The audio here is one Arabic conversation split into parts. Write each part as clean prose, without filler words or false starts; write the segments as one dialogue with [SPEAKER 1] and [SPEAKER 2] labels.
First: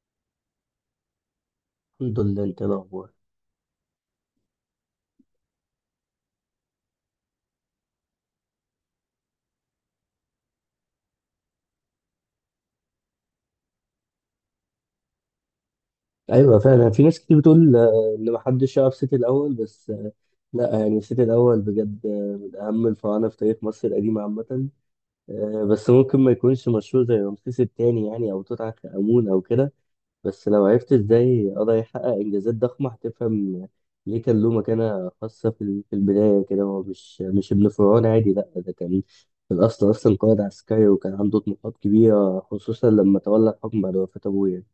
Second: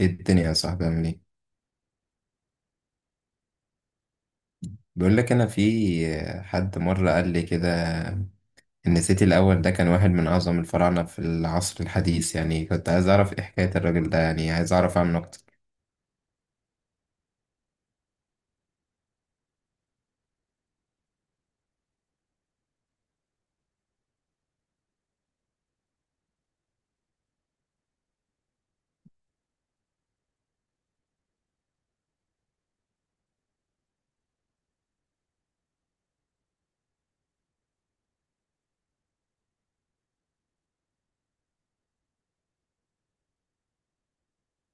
[SPEAKER 1] ايه الدنيا يا صاحبي عامل ايه؟
[SPEAKER 2] الحمد لله، انت ايه الاخبار؟
[SPEAKER 1] بيقول لك، انا في حد مره قال لي كده ان سيتي الاول ده كان واحد من اعظم الفراعنه في العصر الحديث. يعني كنت عايز اعرف ايه حكايه الراجل ده، يعني عايز اعرف عنه اكتر.
[SPEAKER 2] ايوه فعلا في ناس كتير بتقول ان محدش يعرف سيتي الاول، بس لا، يعني سيتي الاول بجد من اهم الفراعنه في تاريخ مصر القديمه عامه. بس ممكن ما يكونش مشهور زي رمسيس الثاني يعني، او توت عنخ امون او كده. بس لو عرفت ازاي قدر يحقق انجازات ضخمه هتفهم ليه كان له مكانه خاصه في البدايه كده. هو مش ابن فرعون عادي، لا ده كان في الاصل اصلا قائد عسكري، وكان عنده طموحات كبيره، خصوصا لما تولى الحكم بعد وفاه ابوه يعني.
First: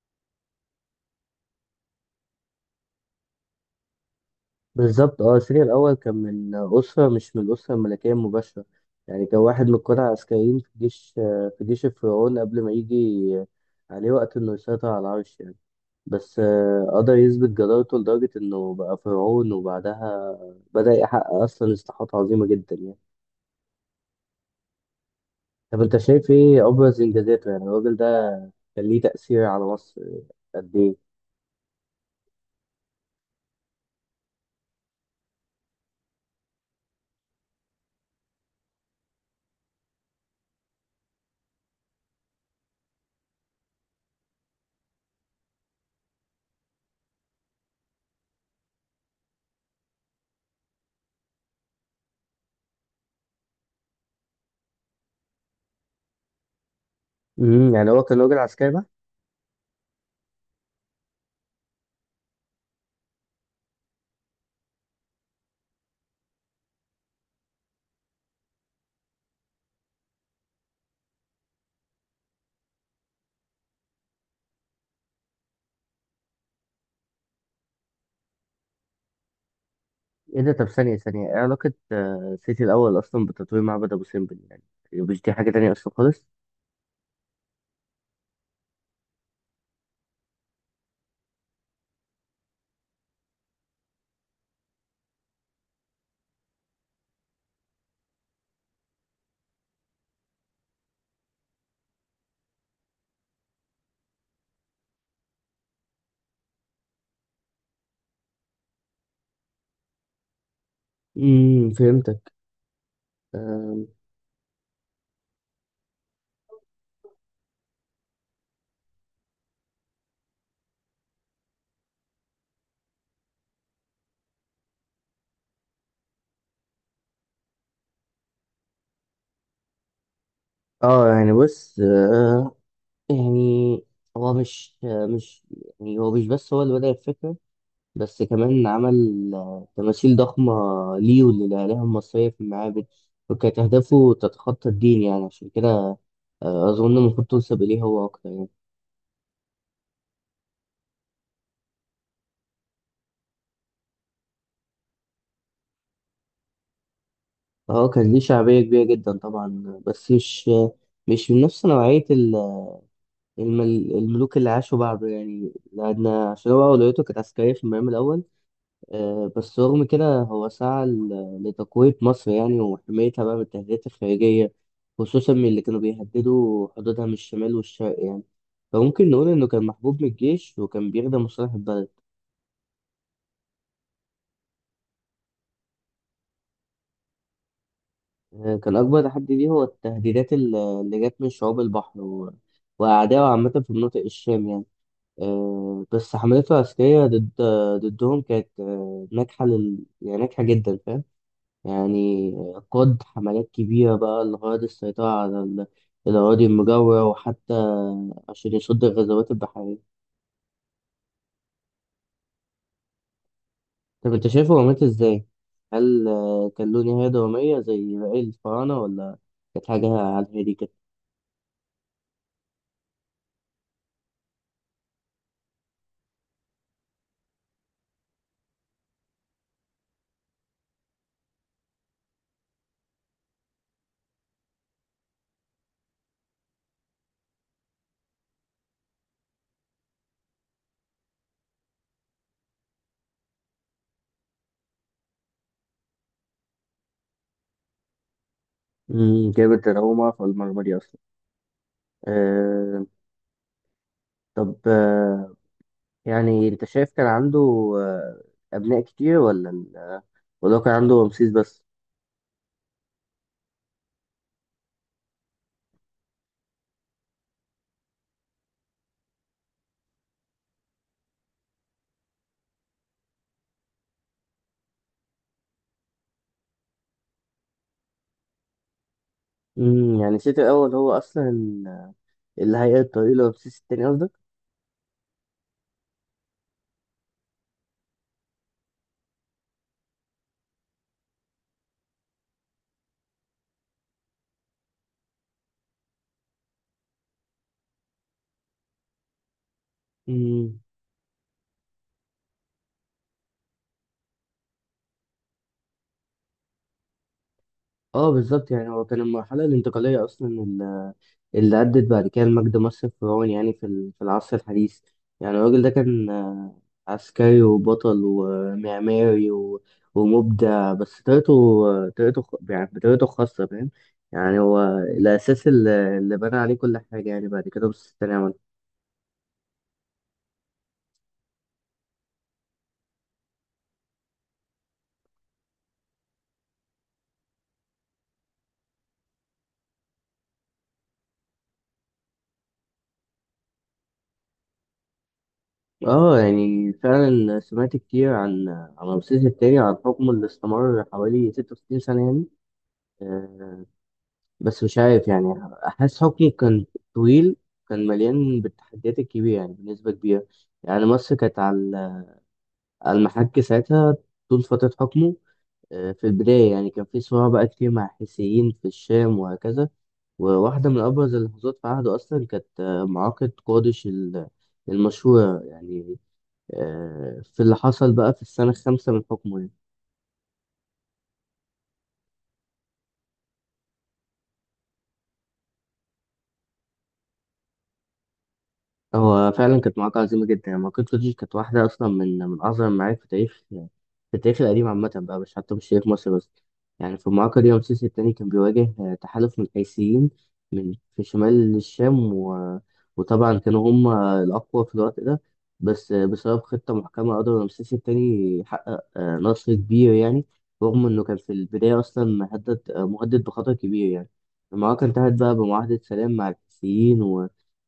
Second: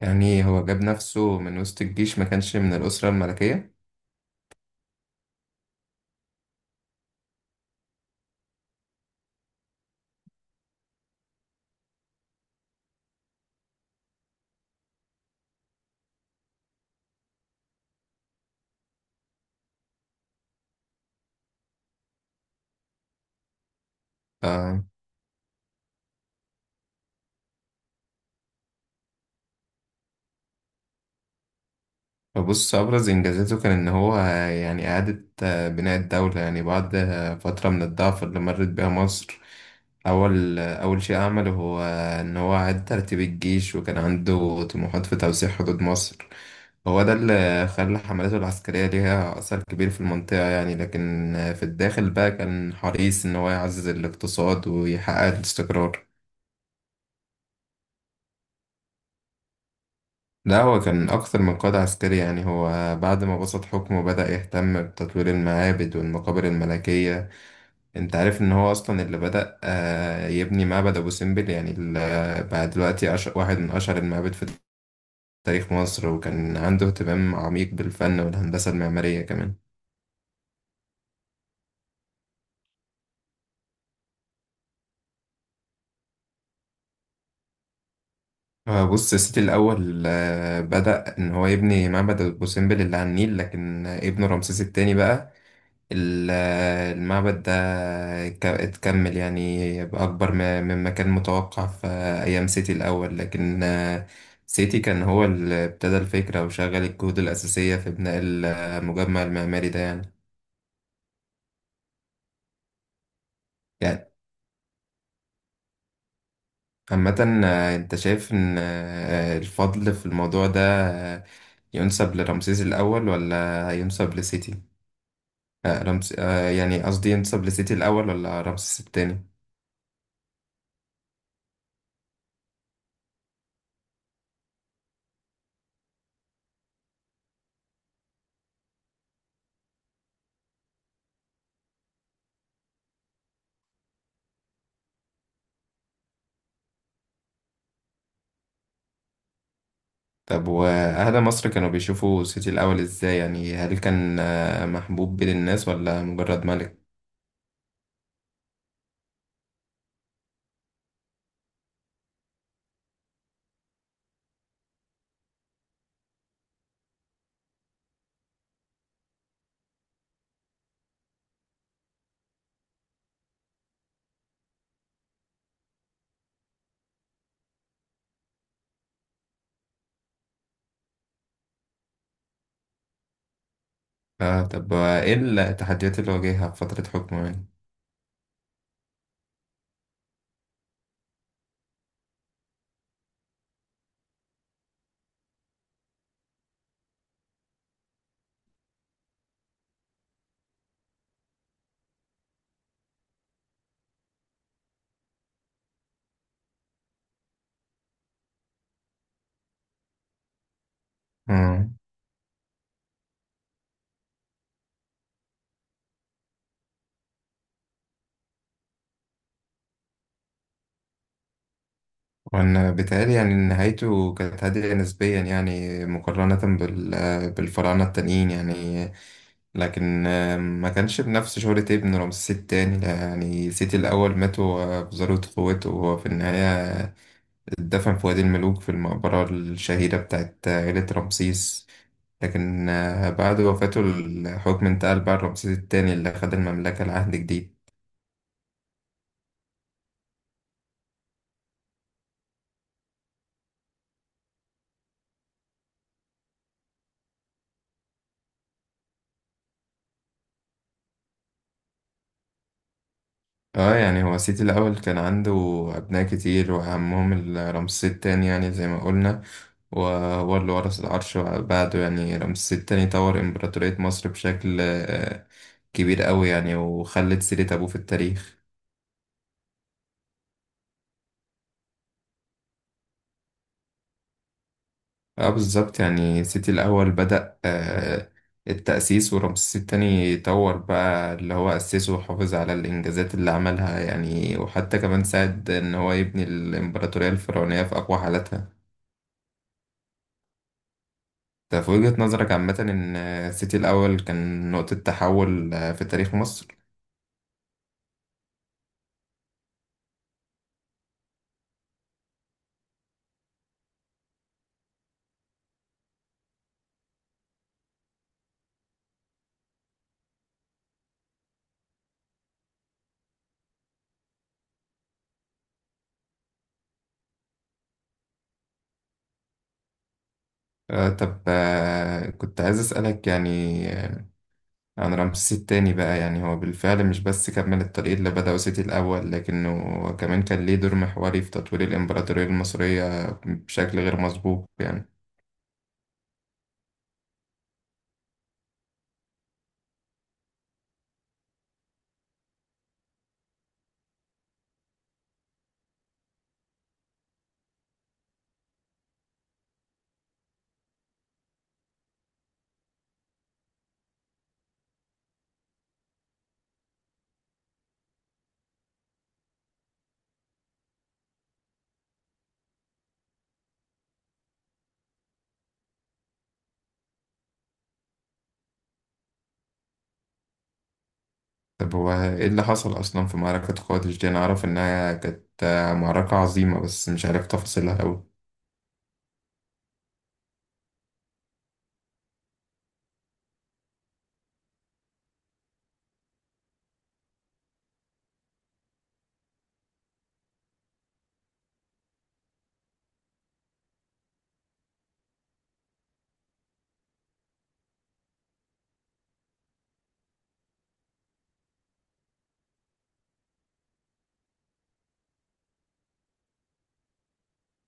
[SPEAKER 1] يعني هو جاب نفسه من وسط الجيش، ما كانش من الاسره الملكيه؟
[SPEAKER 2] بالظبط. اه سيريا الأول كان من أسرة، مش من الأسرة الملكية المباشرة، يعني كان واحد من القادة العسكريين في جيش الفرعون، قبل ما يجي عليه وقت إنه يسيطر على العرش يعني. بس قدر يثبت جدارته لدرجة إنه بقى فرعون، وبعدها بدأ يحقق أصلا إصلاحات عظيمة جدا يعني.
[SPEAKER 1] آه،
[SPEAKER 2] طب أنت شايف إيه أبرز إنجازاته؟ يعني الراجل ده كان ليه تأثير على مصر قد إيه؟
[SPEAKER 1] بص، أبرز إنجازاته كان إن هو يعني إعادة بناء الدولة، يعني بعد فترة من الضعف اللي مرت بيها مصر. أول شيء عمله هو إن هو أعاد ترتيب الجيش، وكان عنده طموحات في توسيع حدود مصر. هو ده اللي خلى حملاته العسكرية ليها أثر كبير في المنطقة، يعني لكن في الداخل بقى كان حريص إن هو يعزز الاقتصاد ويحقق الاستقرار.
[SPEAKER 2] يعني هو كان راجل عسكري؟
[SPEAKER 1] لا، هو كان أكثر من قائد عسكري. يعني هو بعد ما بسط حكمه بدأ يهتم بتطوير المعابد والمقابر الملكية. أنت عارف إن هو أصلا اللي بدأ يبني معبد أبو سمبل، يعني بقى دلوقتي واحد من أشهر المعابد في تاريخ مصر، وكان عنده اهتمام عميق بالفن والهندسة المعمارية كمان.
[SPEAKER 2] ايه ده؟ طب ثانية ثانية، ايه علاقة سيتي الأول أصلا بتطوير معبد أبو سمبل يعني؟ يعني مش دي حاجة تانية أصلا خالص؟
[SPEAKER 1] بص، سيتي الأول بدأ إن هو يبني معبد أبو سمبل اللي على النيل، لكن ابنه رمسيس التاني بقى ال- المعبد ده اتكمل، يعني بأكبر مما كان متوقع في أيام سيتي الأول. لكن سيتي كان هو اللي ابتدى الفكرة وشغل الجهود الأساسية في بناء المجمع المعماري ده يعني.
[SPEAKER 2] فهمتك. آم،
[SPEAKER 1] يعني عامة أنت شايف إن الفضل في الموضوع ده آه، ينسب لرمسيس الأول ولا ينسب لسيتي؟ آه، رمس... آه، يعني قصدي ينسب لسيتي الأول ولا رمسيس التاني؟
[SPEAKER 2] اه، يعني بص، يعني هو مش يعني هو مش بس هو اللي بدأ الفكرة، بس كمان عمل تماثيل ضخمة ليه وللآلهة المصرية في المعابد، وكانت أهدافه تتخطى الدين يعني. عشان كده أظن المفروض تنسب إليه هو أكتر يعني.
[SPEAKER 1] طب وأهدى مصر كانوا بيشوفوا سيتي الأول إزاي، يعني هل كان محبوب بين الناس ولا مجرد ملك؟
[SPEAKER 2] اه، كان ليه شعبية كبيرة جدا طبعا، بس مش من نفس نوعية الم- الملوك اللي عاشوا بعده يعني، لأن عشان هو أولويته كانت عسكرية في المقام الأول. بس رغم كده هو سعى لتقوية مصر يعني، وحمايتها بقى من التهديدات الخارجية، خصوصا من اللي كانوا بيهددوا حدودها من الشمال والشرق يعني، فممكن نقول إنه كان محبوب من الجيش وكان بيخدم مصالح البلد.
[SPEAKER 1] آه، طب وإيه التحديات اللي واجهها في فترة حكمه يعني؟
[SPEAKER 2] كان أكبر تحدي ليه هو التهديدات اللي جت من شعوب البحر وأعدائه عامة في مناطق الشام يعني. بس حملته العسكرية ضد ضدهم كانت يعني ناجحة جدا، فاهم؟ يعني قاد حملات كبيرة بقى لغرض السيطرة على الأراضي المجاورة، وحتى عشان يصد الغزوات البحرية.
[SPEAKER 1] مم.
[SPEAKER 2] طب أنت شايفه هو مات إزاي؟ هل كان له نهاية درامية زي باقي الفراعنة، ولا كانت حاجة على الهادي كده؟
[SPEAKER 1] وأنا بيتهيألي يعني إن نهايته كانت هادئة نسبيا، يعني مقارنة بالفراعنة التانيين يعني. لكن ما كانش بنفس شهرة ابن رمسيس التاني. يعني سيتي الأول مات وأبصرت قوته، وهو في النهاية اتدفن في وادي الملوك في المقبرة الشهيرة بتاعت عيلة رمسيس. لكن بعد وفاته الحكم انتقل بقى لرمسيس التاني اللي خد المملكة لعهد جديد.
[SPEAKER 2] جامد، أنا أول مرة أعرف المعلومة دي أصلا. أه. طب يعني أنت شايف كان عنده آه، أبناء كتير، ولا وده كان عنده رمسيس بس؟
[SPEAKER 1] اه، يعني هو سيتي الأول كان عنده أبناء كتير، وأهمهم رمسيس التاني يعني زي ما قلنا، وهو اللي ورث العرش بعده. يعني رمسيس التاني طور إمبراطورية مصر بشكل كبير قوي يعني، وخلت سيرة أبوه في التاريخ.
[SPEAKER 2] يعني سيتي الأول هو أصلا اللي هيقل الطريق لرمسيس التاني، قصدك؟
[SPEAKER 1] اه، بالظبط، يعني سيتي الأول بدأ التأسيس، ورمسيس التاني طور بقى اللي هو أسسه، وحافظ على الإنجازات اللي عملها يعني، وحتى كمان ساعد إن هو يبني الإمبراطورية الفرعونية في أقوى حالاتها.
[SPEAKER 2] امم.
[SPEAKER 1] ده في وجهة نظرك عامة إن سيتي الأول كان نقطة تحول في تاريخ مصر.
[SPEAKER 2] اه بالظبط، يعني هو كان المرحلة الانتقالية أصلا، اللي أدت بعد كده لمجد مصر الفرعوني يعني في في العصر الحديث. يعني الراجل ده كان عسكري وبطل ومعماري ومبدع، بس يعني بطريقته الخاصة، فاهم؟ يعني هو الأساس اللي بنى عليه كل حاجة يعني بعد كده مصر التانية.
[SPEAKER 1] آه، طب، كنت عايز أسألك يعني آه، عن رمسيس التاني بقى. يعني هو بالفعل مش بس كمل الطريق اللي بدأه سيتي الأول، لكنه كمان كان ليه دور محوري في تطوير الإمبراطورية المصرية بشكل غير مسبوق يعني.
[SPEAKER 2] اه، يعني فعلا سمعت كتير عن رمسيس التاني، عن حكمه اللي استمر حوالي 66 سنة يعني. آه، بس مش عارف يعني، أحس حكمه كان طويل، كان مليان بالتحديات الكبيرة يعني بنسبة كبيرة. يعني مصر كانت على المحك ساعتها طول فترة حكمه. في البداية يعني كان في صراع بقى كتير مع الحيثيين في الشام وهكذا، وواحدة من أبرز اللحظات في عهده أصلا كانت معركة قادش المشهورة يعني، في اللي حصل بقى في السنة الخامسة من حكمه يعني.
[SPEAKER 1] طب هو إيه اللي حصل أصلا في معركة قادش دي؟ أنا أعرف إنها كانت معركة عظيمة، بس مش عارف تفاصيلها أوي.
[SPEAKER 2] هو فعلا كانت معركة عظيمة جدا يعني، معركة كوتشي كانت واحدة أصلا من أعظم المعارك في تاريخ في التاريخ القديم عامة بقى، مش حتى مش تاريخ مصر بس. يعني في المعركة دي رمسيس التاني كان بيواجه تحالف من القيسيين من في شمال الشام و... وطبعا كانوا هم الأقوى في الوقت ده. بس بسبب خطة محكمة قدر رمسيس التاني يحقق نصر كبير يعني، رغم إنه كان في البداية أصلا مهدد بخطر كبير يعني. المعركة انتهت بقى بمعاهدة سلام مع القيسيين،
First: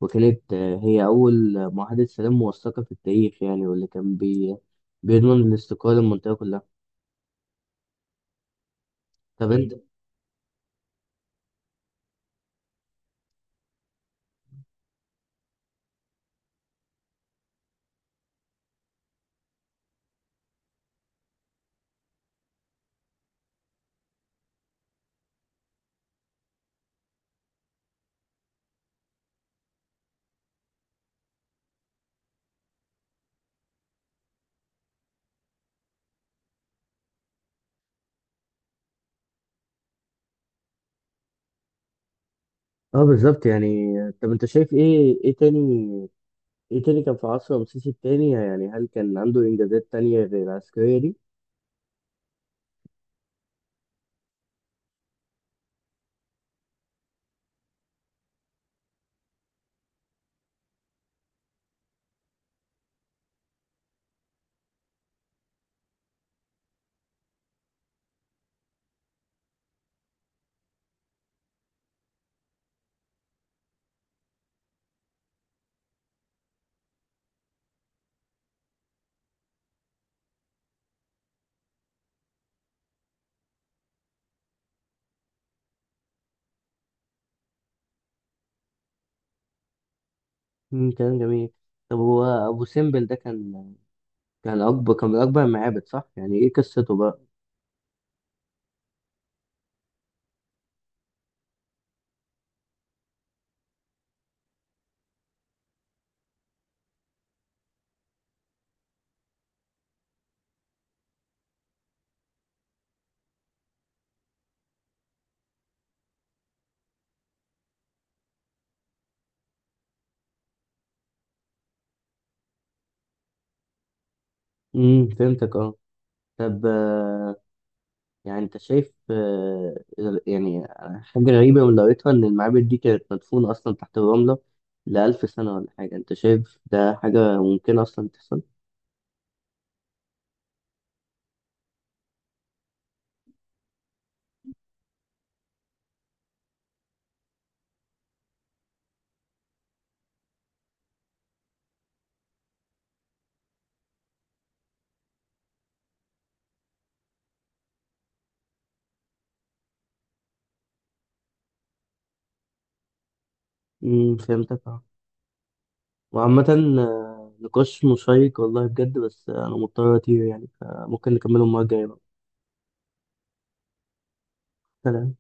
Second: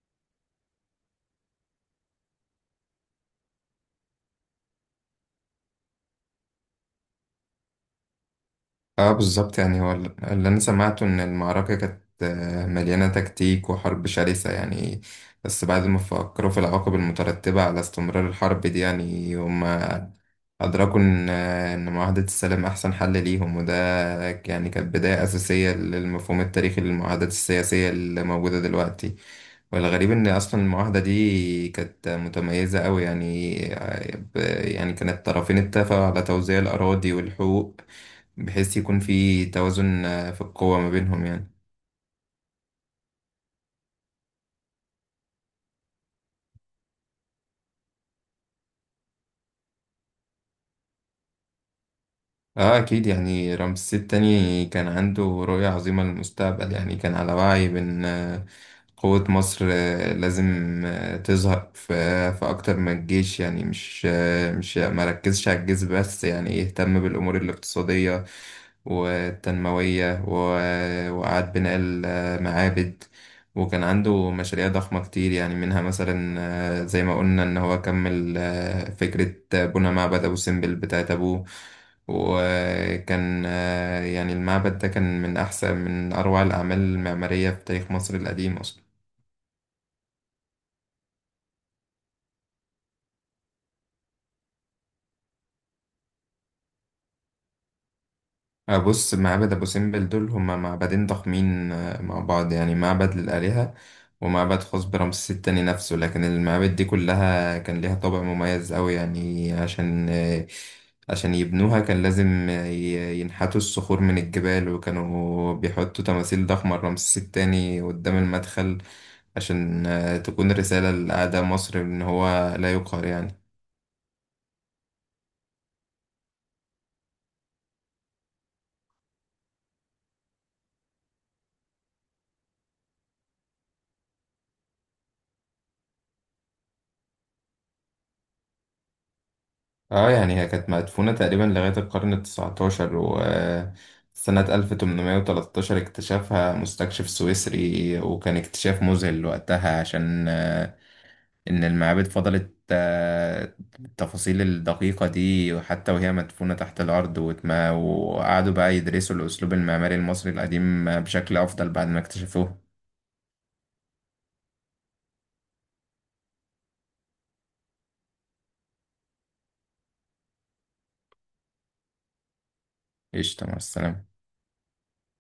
[SPEAKER 2] وكانت هي أول معاهدة سلام موثقة في التاريخ يعني، واللي كان بيضمن الاستقرار للمنطقة كلها.
[SPEAKER 1] آه،
[SPEAKER 2] طب
[SPEAKER 1] بالظبط،
[SPEAKER 2] أنت
[SPEAKER 1] يعني هو اللي أنا سمعته إن المعركة كانت مليانة تكتيك وحرب شرسة يعني. بس بعد ما فكروا في العواقب المترتبة على استمرار الحرب دي، يعني هم أدركوا إن معاهدة السلام أحسن حل ليهم، وده يعني كانت بداية أساسية للمفهوم التاريخي للمعاهدات السياسية اللي موجودة دلوقتي. والغريب إن أصلا المعاهدة دي كانت متميزة أوي، يعني ب- يعني كانت الطرفين اتفقوا على توزيع الأراضي والحقوق، بحيث يكون في توازن في القوة ما بينهم يعني.
[SPEAKER 2] اه بالظبط، يعني طب أنت شايف إيه تاني كان في عصر رمسيس التاني يعني؟ هل كان عنده إنجازات تانية غير العسكرية دي؟
[SPEAKER 1] اه اكيد، يعني رمسيس التاني كان عنده رؤية عظيمة للمستقبل، يعني كان على وعي بان قوة مصر لازم تظهر في اكتر من الجيش. يعني مش ما ركزش على الجيش بس، يعني يهتم بالامور الاقتصادية والتنموية وإعادة بناء المعابد. وكان عنده مشاريع ضخمة كتير يعني، منها مثلا زي ما قلنا إن هو كمل فكرة بناء معبد أبو سمبل بتاعت أبوه. وكان يعني المعبد ده كان من أحسن، من أروع الأعمال المعمارية في تاريخ مصر القديم أصلا.
[SPEAKER 2] كلام جميل. طب هو أبو سمبل ده كان من أكبر المعابد، صح؟ يعني إيه قصته بقى؟
[SPEAKER 1] بص، معبد أبو سمبل دول هما معبدين ضخمين مع بعض، يعني معبد للآلهة ومعبد خاص برمسيس التاني نفسه. لكن المعابد دي كلها كان ليها طابع مميز أوي، يعني عشان يبنوها كان لازم ينحتوا الصخور من الجبال، وكانوا بيحطوا تماثيل ضخمة لرمسيس التاني قدام المدخل عشان تكون الرسالة لأعداء مصر إن هو لا يقهر يعني.
[SPEAKER 2] فهمتك. اه. طب يعني انت شايف يعني حاجة غريبة من قريتها ان المعابد دي كانت مدفونة اصلا تحت الرملة لألف سنة ولا حاجة، انت شايف ده حاجة ممكنة اصلا تحصل؟
[SPEAKER 1] اه، يعني هي كانت مدفونة تقريبا لغاية القرن التسعتاشر، وسنة 1813 اكتشفها مستكشف سويسري، وكان اكتشاف مذهل وقتها عشان إن المعابد فضلت التفاصيل الدقيقة دي حتى وهي مدفونة تحت الأرض. واتما وقعدوا بقى يدرسوا الأسلوب المعماري المصري القديم بشكل أفضل بعد ما اكتشفوه.
[SPEAKER 2] فهمتك. اه، وعامة نقاش مشيق والله بجد، بس انا مضطر اطير يعني، فممكن نكمله المرة الجاية بقى.
[SPEAKER 1] قشطة، مع السلامة.
[SPEAKER 2] سلام.